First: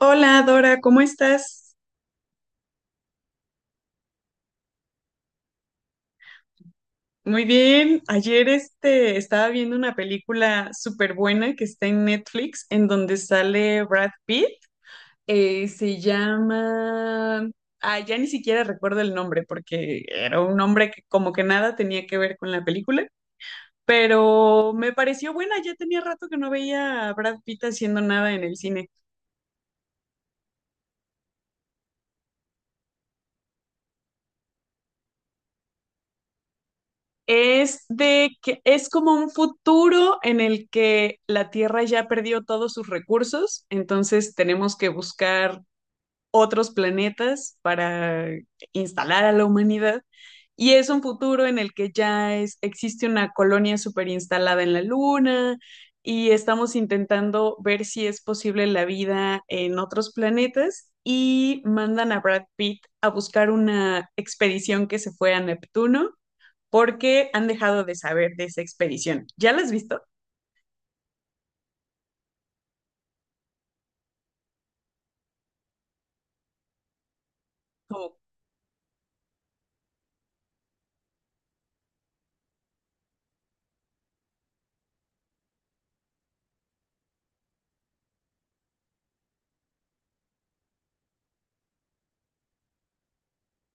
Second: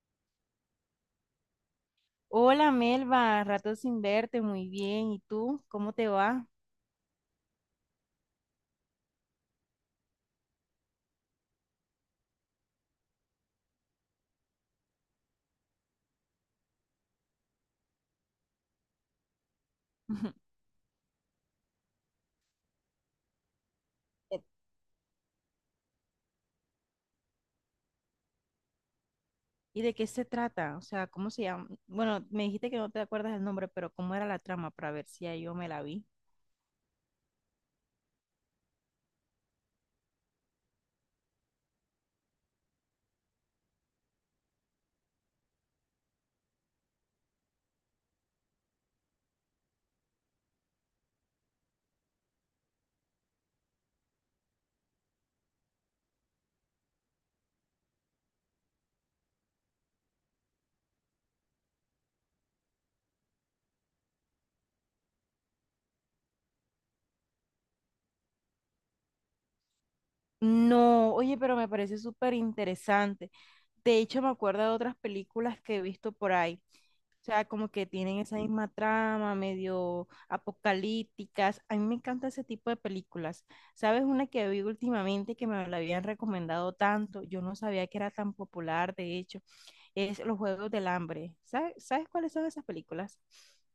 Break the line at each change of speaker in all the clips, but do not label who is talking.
Hola Dora, ¿cómo estás?
Hola Melba, rato sin verte, muy bien. ¿Y tú? ¿Cómo te va?
Muy bien. Ayer estaba viendo una película súper buena que está en Netflix, en donde sale Brad Pitt. Se llama... Ah, ya ni siquiera recuerdo el nombre porque era un nombre que como que nada tenía que ver con la película, pero me pareció buena. Ya tenía rato que no veía a Brad Pitt haciendo nada en el cine.
¿Y de qué se trata? O sea, ¿cómo se llama? Bueno, me dijiste que no te acuerdas el nombre, pero ¿cómo era la trama para ver si ya yo me la vi?
Es de que es como un futuro en el que la Tierra ya perdió todos sus recursos, entonces tenemos que buscar otros planetas para instalar a la humanidad. Y es un futuro en el que ya es, existe una colonia super instalada en la Luna y estamos intentando ver si es posible la vida en otros planetas y mandan a Brad Pitt a buscar una expedición que se fue a Neptuno porque han dejado de saber de esa expedición. ¿Ya las has visto?
No, oye, pero me parece súper interesante. De hecho, me acuerdo de otras películas que he visto por ahí. O sea, como que
Como,
tienen esa misma trama, medio apocalípticas. A mí me encanta ese tipo de películas. ¿Sabes una que vi últimamente que me la habían recomendado tanto? Yo no sabía que era tan popular, de hecho, es Los Juegos del Hambre. ¿Sabes cuáles son esas películas?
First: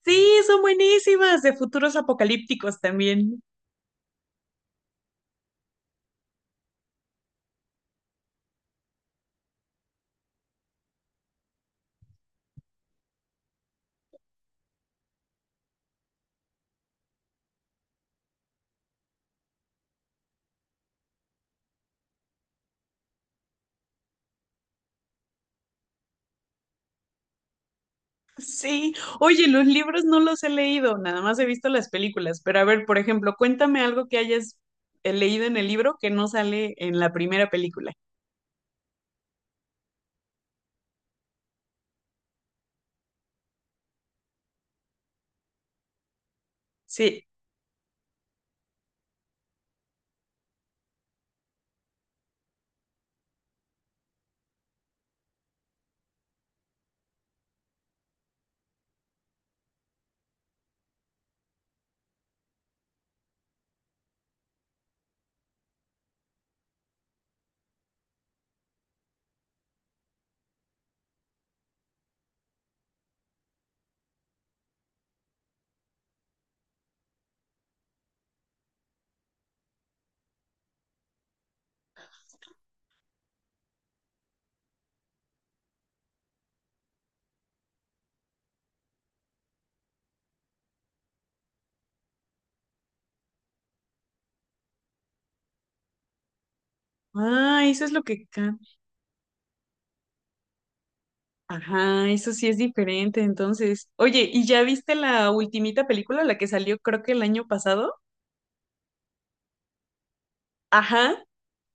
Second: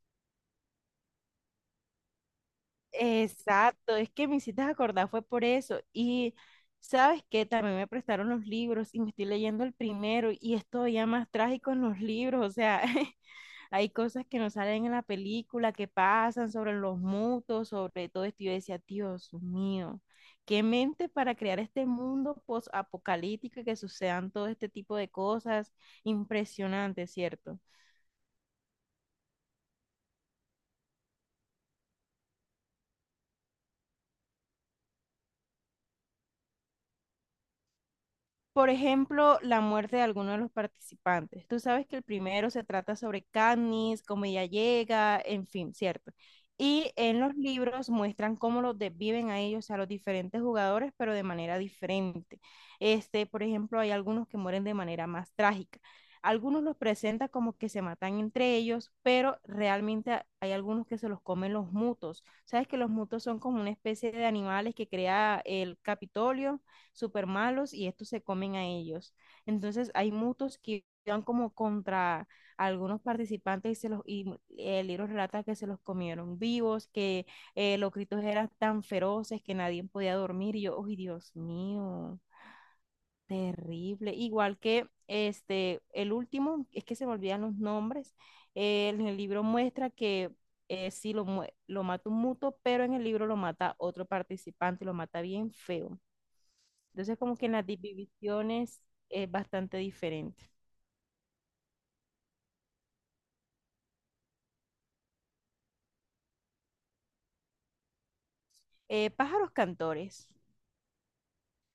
sí, son buenísimas, de futuros apocalípticos también.
Exacto, es que me hiciste acordar, fue por eso. Y sabes que también me prestaron los libros y me estoy leyendo el primero y es todavía más trágico en los libros, o sea, Hay cosas que no salen en la película, que pasan sobre los mutos, sobre todo esto. Y yo decía, Dios mío, qué mente para crear este mundo post-apocalíptico y que sucedan todo este tipo de cosas. Impresionante, ¿cierto?
Sí, oye, los libros no los he leído, nada más he visto las películas, pero a ver, por ejemplo, cuéntame algo que hayas leído en el libro que no sale en la primera película.
Por ejemplo, la muerte de alguno de los participantes. Tú sabes que el primero se trata sobre Katniss, cómo ella llega, en fin, ¿cierto? Y en
Sí.
los libros muestran cómo los desviven a ellos, a los diferentes jugadores, pero de manera diferente. Este, por ejemplo, hay algunos que mueren de manera más trágica. Algunos los presentan como que se matan entre ellos, pero realmente hay algunos que se los comen los mutos. Sabes que los mutos son como una especie de animales que crea el Capitolio súper malos y estos se comen a ellos. Entonces hay mutos que van como contra algunos participantes y se los y el libro relata que se los comieron vivos, que los gritos eran tan feroces que nadie podía dormir y yo, ¡ay, Dios mío! Terrible. Igual que este, el último, es que se me olvidan los nombres, en el libro muestra que sí lo, lo mata un muto, pero en el libro lo mata otro participante y lo mata bien feo. Entonces, como que en
Ah,
las
eso es lo que cambia.
divisiones es bastante diferente.
Ajá, eso sí es diferente, entonces. Oye, ¿y ya viste la ultimita película, la que salió creo que el año pasado?
Pájaros cantores.
Ajá.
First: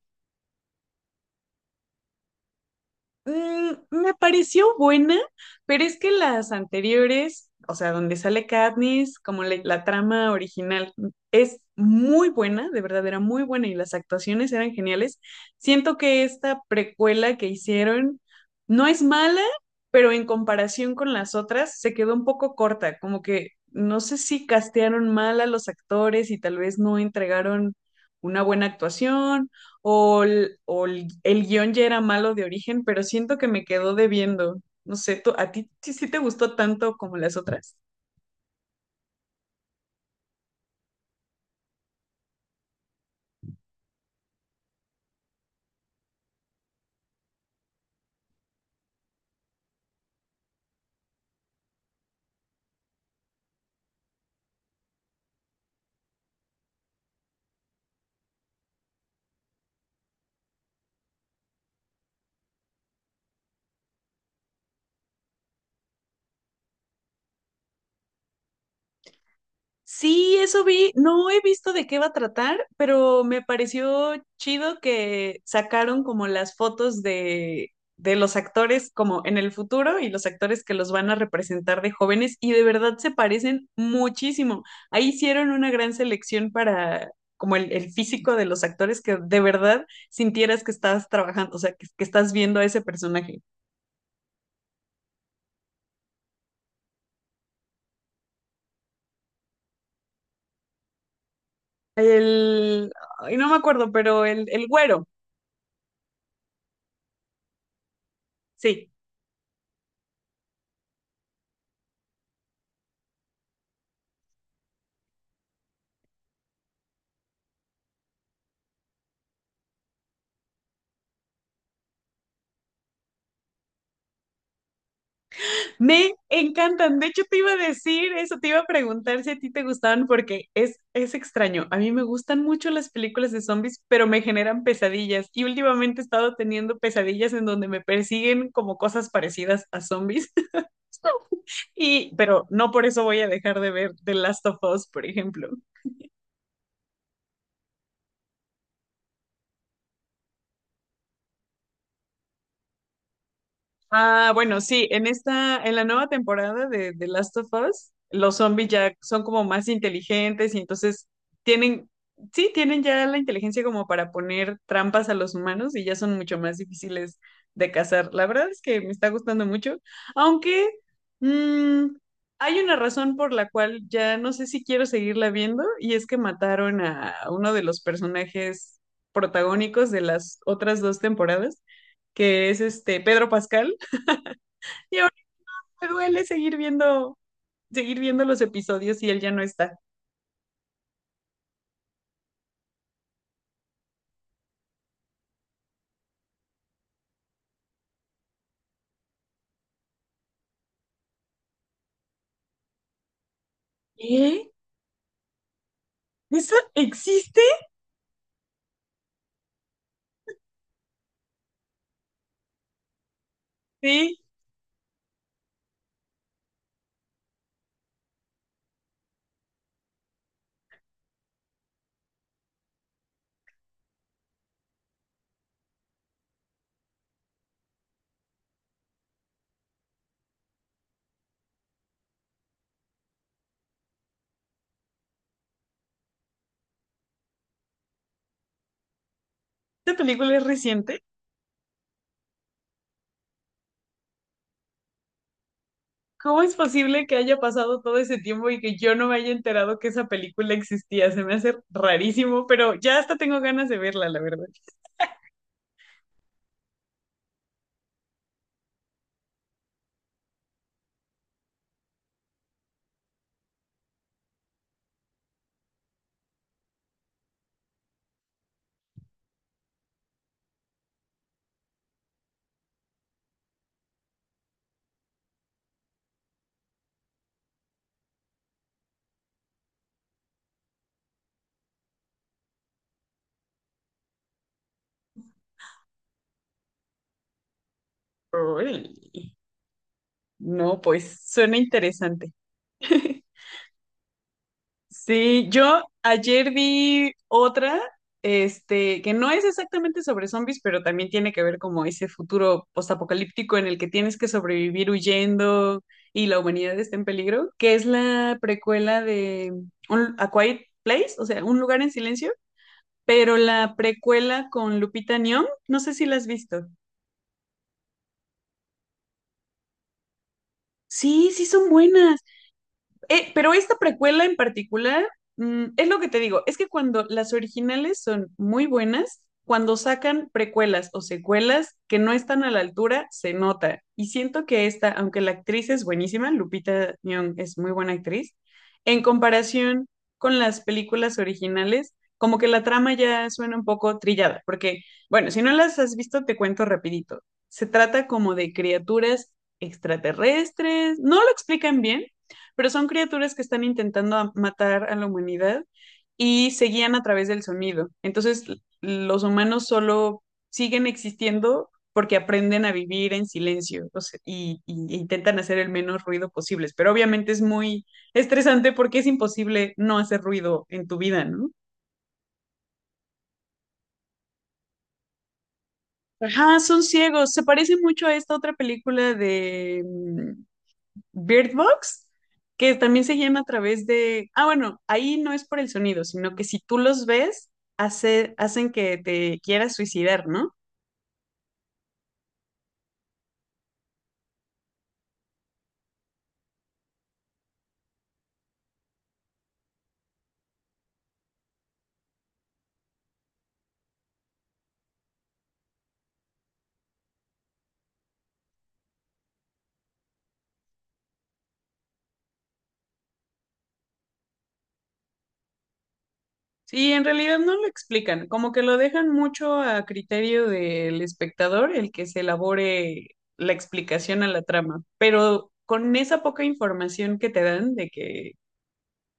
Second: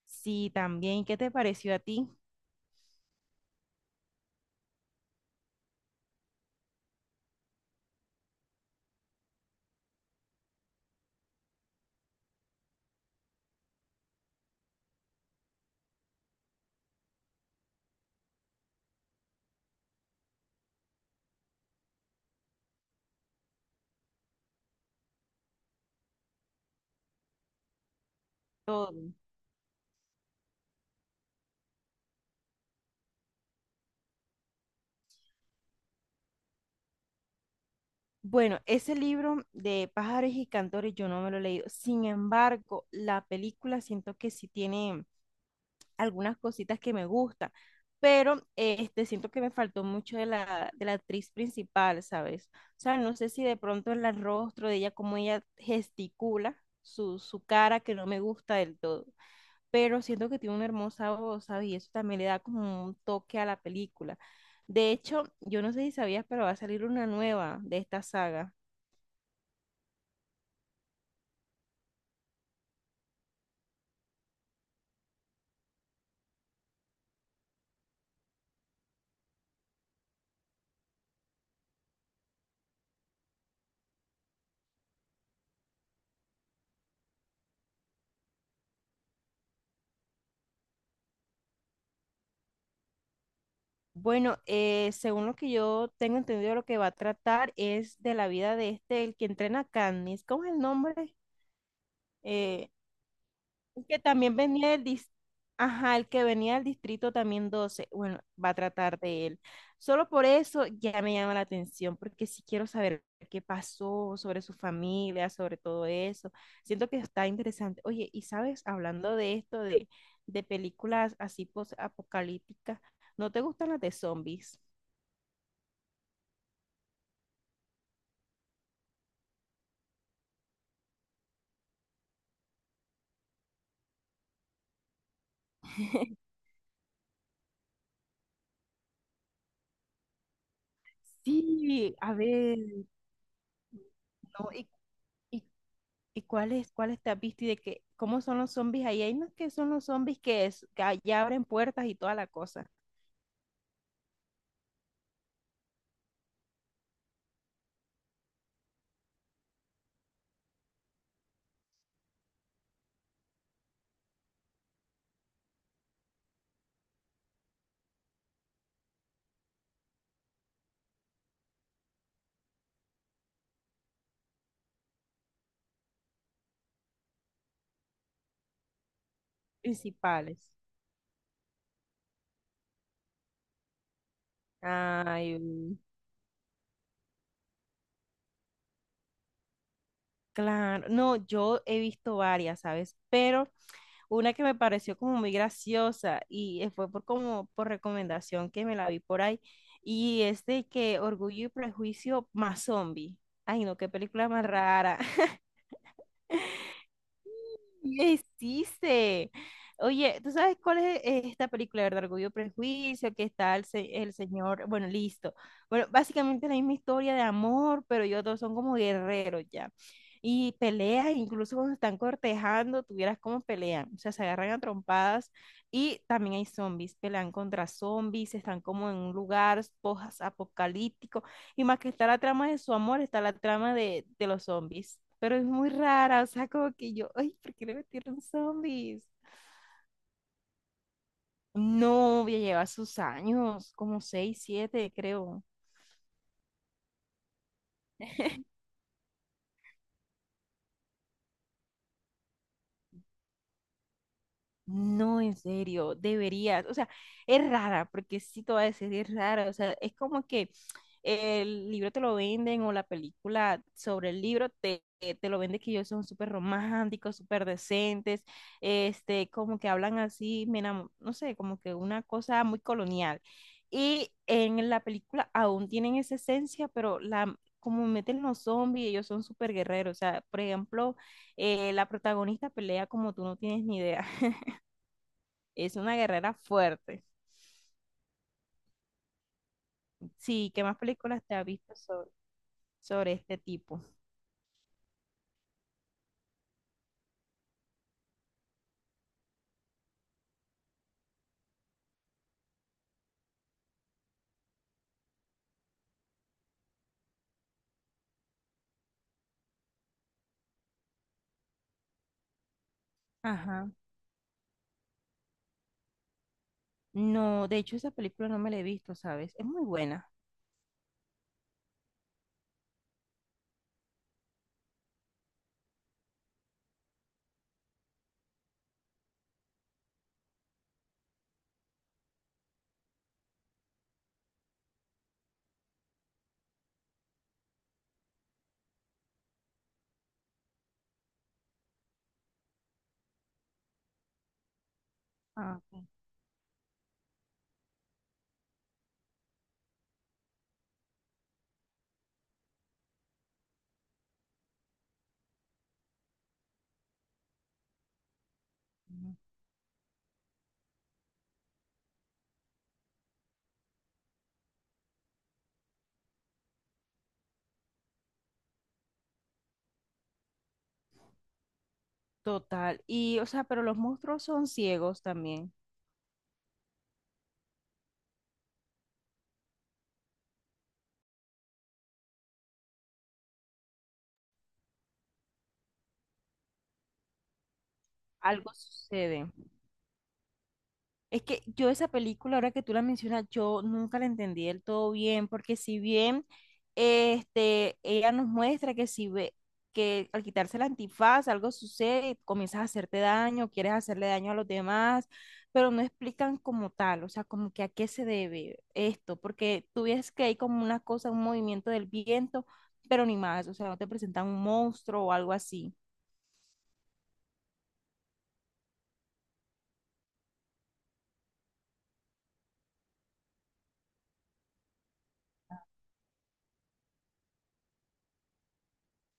Sí, también. ¿Qué te pareció a ti?
Mm, me pareció buena, pero es que las anteriores, o sea, donde sale Katniss, como la trama original, mm, es muy buena, de verdad era muy buena y las actuaciones eran geniales. Siento que esta precuela que hicieron no es mala, pero en comparación con las otras se quedó un poco corta, como que no sé si castearon mal a los actores y tal vez no entregaron una buena
Todo.
actuación o, el guión ya era malo de origen, pero siento que me quedó debiendo. No sé, ¿a ti sí te gustó tanto como las otras?
Bueno, ese libro de pájaros y cantores yo no me lo he leído. Sin embargo, la película siento que sí tiene algunas cositas que me gustan, pero este, siento que me faltó mucho de la actriz principal, ¿sabes? O sea, no sé si de pronto el rostro de ella, cómo ella gesticula su cara que no me gusta del todo. Pero siento que tiene una hermosa voz, ¿sabes? Y eso también le da como un toque a la película. De hecho, yo no sé si sabías, pero va a salir una nueva de esta saga.
Sí, eso vi. No he visto de qué va a tratar, pero me pareció chido que sacaron como las fotos de los actores como en el futuro y los actores que los van a representar de jóvenes y de verdad se parecen muchísimo. Ahí hicieron una gran selección para como el físico de los actores que de verdad sintieras que estás trabajando, o sea, que estás viendo a ese personaje.
Bueno, según lo que yo tengo entendido, lo que va a tratar es de la vida de este, el que entrena a Katniss. ¿Cómo es el nombre? Eh,
El, ay, no me
El
acuerdo,
que
pero
también
el
venía
güero,
ajá, el que venía del distrito también 12. Bueno, va a
sí.
tratar de él. Solo por eso ya me llama la atención, porque si quiero saber qué pasó sobre su familia, sobre todo eso. Siento que está interesante. Oye, y sabes, hablando de esto, de películas así post-apocalípticas, ¿no te gustan las de zombies?
Me encantan. De hecho, te iba a decir eso, te iba a preguntar si a ti te gustaban porque es extraño. A mí me gustan mucho las películas de zombies, pero me generan pesadillas. Y últimamente he estado teniendo pesadillas en donde me persiguen como cosas parecidas a zombies.
Sí,
Y,
a
pero
ver,
no por eso voy a dejar de ver The Last
no,
of Us, por
y
ejemplo.
¿y cuáles te has visto y de qué, cómo son los zombies ahí? Hay unos que son los zombies que ya abren puertas y toda la cosa,
Ah, bueno, sí, en esta, en la nueva temporada de The Last of Us, los zombies ya son como más inteligentes y entonces tienen, sí, tienen ya la inteligencia como para poner trampas a los humanos y ya son mucho más difíciles de cazar. La verdad es que me está gustando mucho, aunque mm, hay una razón por la cual ya no sé si quiero seguirla viendo y es que mataron a uno de los personajes protagónicos de las
principales.
otras dos temporadas, que es este Pedro Pascal, y ahora
Ay, mm,
me duele seguir viendo los episodios y él ya no está.
claro. No, yo he visto varias, ¿sabes? Pero una que me pareció como muy graciosa y fue por como por recomendación que me la vi por ahí. Y es de que Orgullo y Prejuicio más zombie. Ay, no, qué película más
¿Eh?
rara.
¿Eso existe?
¿Qué hiciste? Oye, ¿tú sabes cuál es esta película, verdad? Orgullo y Prejuicio, que está el
Sí,
señor, bueno, listo. Bueno, básicamente es la misma historia de amor, pero ellos dos son como guerreros ya. Y peleas, incluso cuando están cortejando, tuvieras como pelean, o sea, se agarran a trompadas y también hay zombies, pelean contra zombies, están como en un lugar post y más que está la trama de su amor, está la trama de los zombies. Pero es muy rara, o sea, como que yo, ay, ¿por qué le metieron zombies?
esta película es reciente.
No, ya lleva sus años, como seis, siete, creo.
¿Cómo es posible que haya pasado todo ese tiempo y que yo no me haya enterado que esa película existía? Se me hace rarísimo, pero ya hasta tengo ganas de verla, la verdad.
No, en serio, deberías. O sea, es rara, porque sí te voy a decir, es rara. O sea, es como que el libro te lo venden o la película sobre el libro te lo venden que ellos son súper románticos, súper decentes, este, como que hablan así, no sé, como que una cosa muy colonial. Y en la película aún tienen esa esencia, pero la, como meten los zombies, ellos son súper guerreros. O sea, por ejemplo, la protagonista pelea como tú no tienes ni idea. Es una guerrera fuerte.
Uy,
Sí, ¿qué más
no, pues
películas te has
suena
visto sobre,
interesante.
sobre este tipo?
Sí, yo ayer vi otra, que no es exactamente sobre zombies, pero también tiene que ver como ese futuro postapocalíptico en el que tienes que sobrevivir huyendo y la humanidad está en peligro, que es la precuela de A Quiet Place, o sea, Un lugar en silencio, pero
Ajá.
la precuela con Lupita Nyong'o, no sé si la has visto.
No, de hecho esa película no me la he visto, ¿sabes? Es muy buena.
Sí, sí son buenas. Pero esta precuela en particular, mm, es lo que te digo, es que cuando las originales son muy buenas, cuando sacan precuelas o secuelas que no están a la altura, se nota. Y siento que esta, aunque la actriz es buenísima, Lupita Nyong es muy buena actriz, en comparación con las películas originales, como que la trama ya suena un poco trillada, porque, bueno, si no
Ah,
las
ok.
has visto, te cuento rapidito. Se trata como de criaturas extraterrestres, no lo explican bien, pero son criaturas que están intentando matar a la humanidad y se guían a través del sonido. Entonces, los humanos solo siguen existiendo porque aprenden a vivir en silencio, o sea, e intentan hacer el menos ruido posible. Pero obviamente es muy estresante porque es imposible no hacer ruido en tu vida, ¿no?
Total. Y, o sea, pero los monstruos son ciegos también.
Ajá, son ciegos. Se parece mucho a esta otra película de mm, Bird Box, que también se guían a través de, ah, bueno, ahí no es por el sonido, sino que si tú los ves,
Algo
hacen que
sucede.
te quieras suicidar, ¿no?
Es que yo esa película, ahora que tú la mencionas, yo nunca la entendí del todo bien, porque si bien este, ella nos muestra que si ve que al quitarse el antifaz algo sucede, comienzas a hacerte daño, quieres hacerle daño a los demás, pero no explican como tal, o sea, como que a qué se debe esto, porque tú ves que hay como una cosa, un movimiento del viento, pero ni más, o sea, no te presentan un monstruo o algo así.
Sí, en realidad no lo explican, como que lo dejan mucho a criterio del espectador el que se elabore la explicación a la trama, pero con esa poca información que te dan de que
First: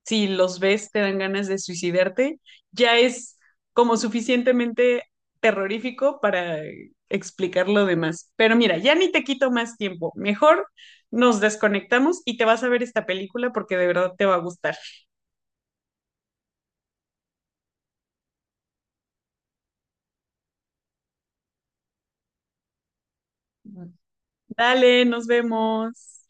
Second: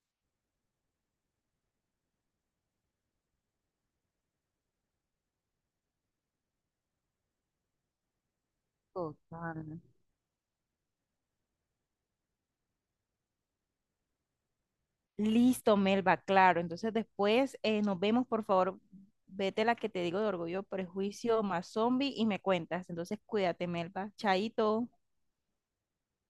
si los ves te dan ganas de suicidarte, ya es como suficientemente terrorífico para explicar lo demás. Pero mira, ya ni te quito
Total.
más tiempo. Mejor nos desconectamos y te vas a ver esta película porque de verdad te va a gustar.
Listo, Melba, claro. Entonces después nos vemos, por favor. Vete la que te digo de orgullo, prejuicio, más zombie y me cuentas. Entonces cuídate, Melba. Chaito.
Dale, nos vemos.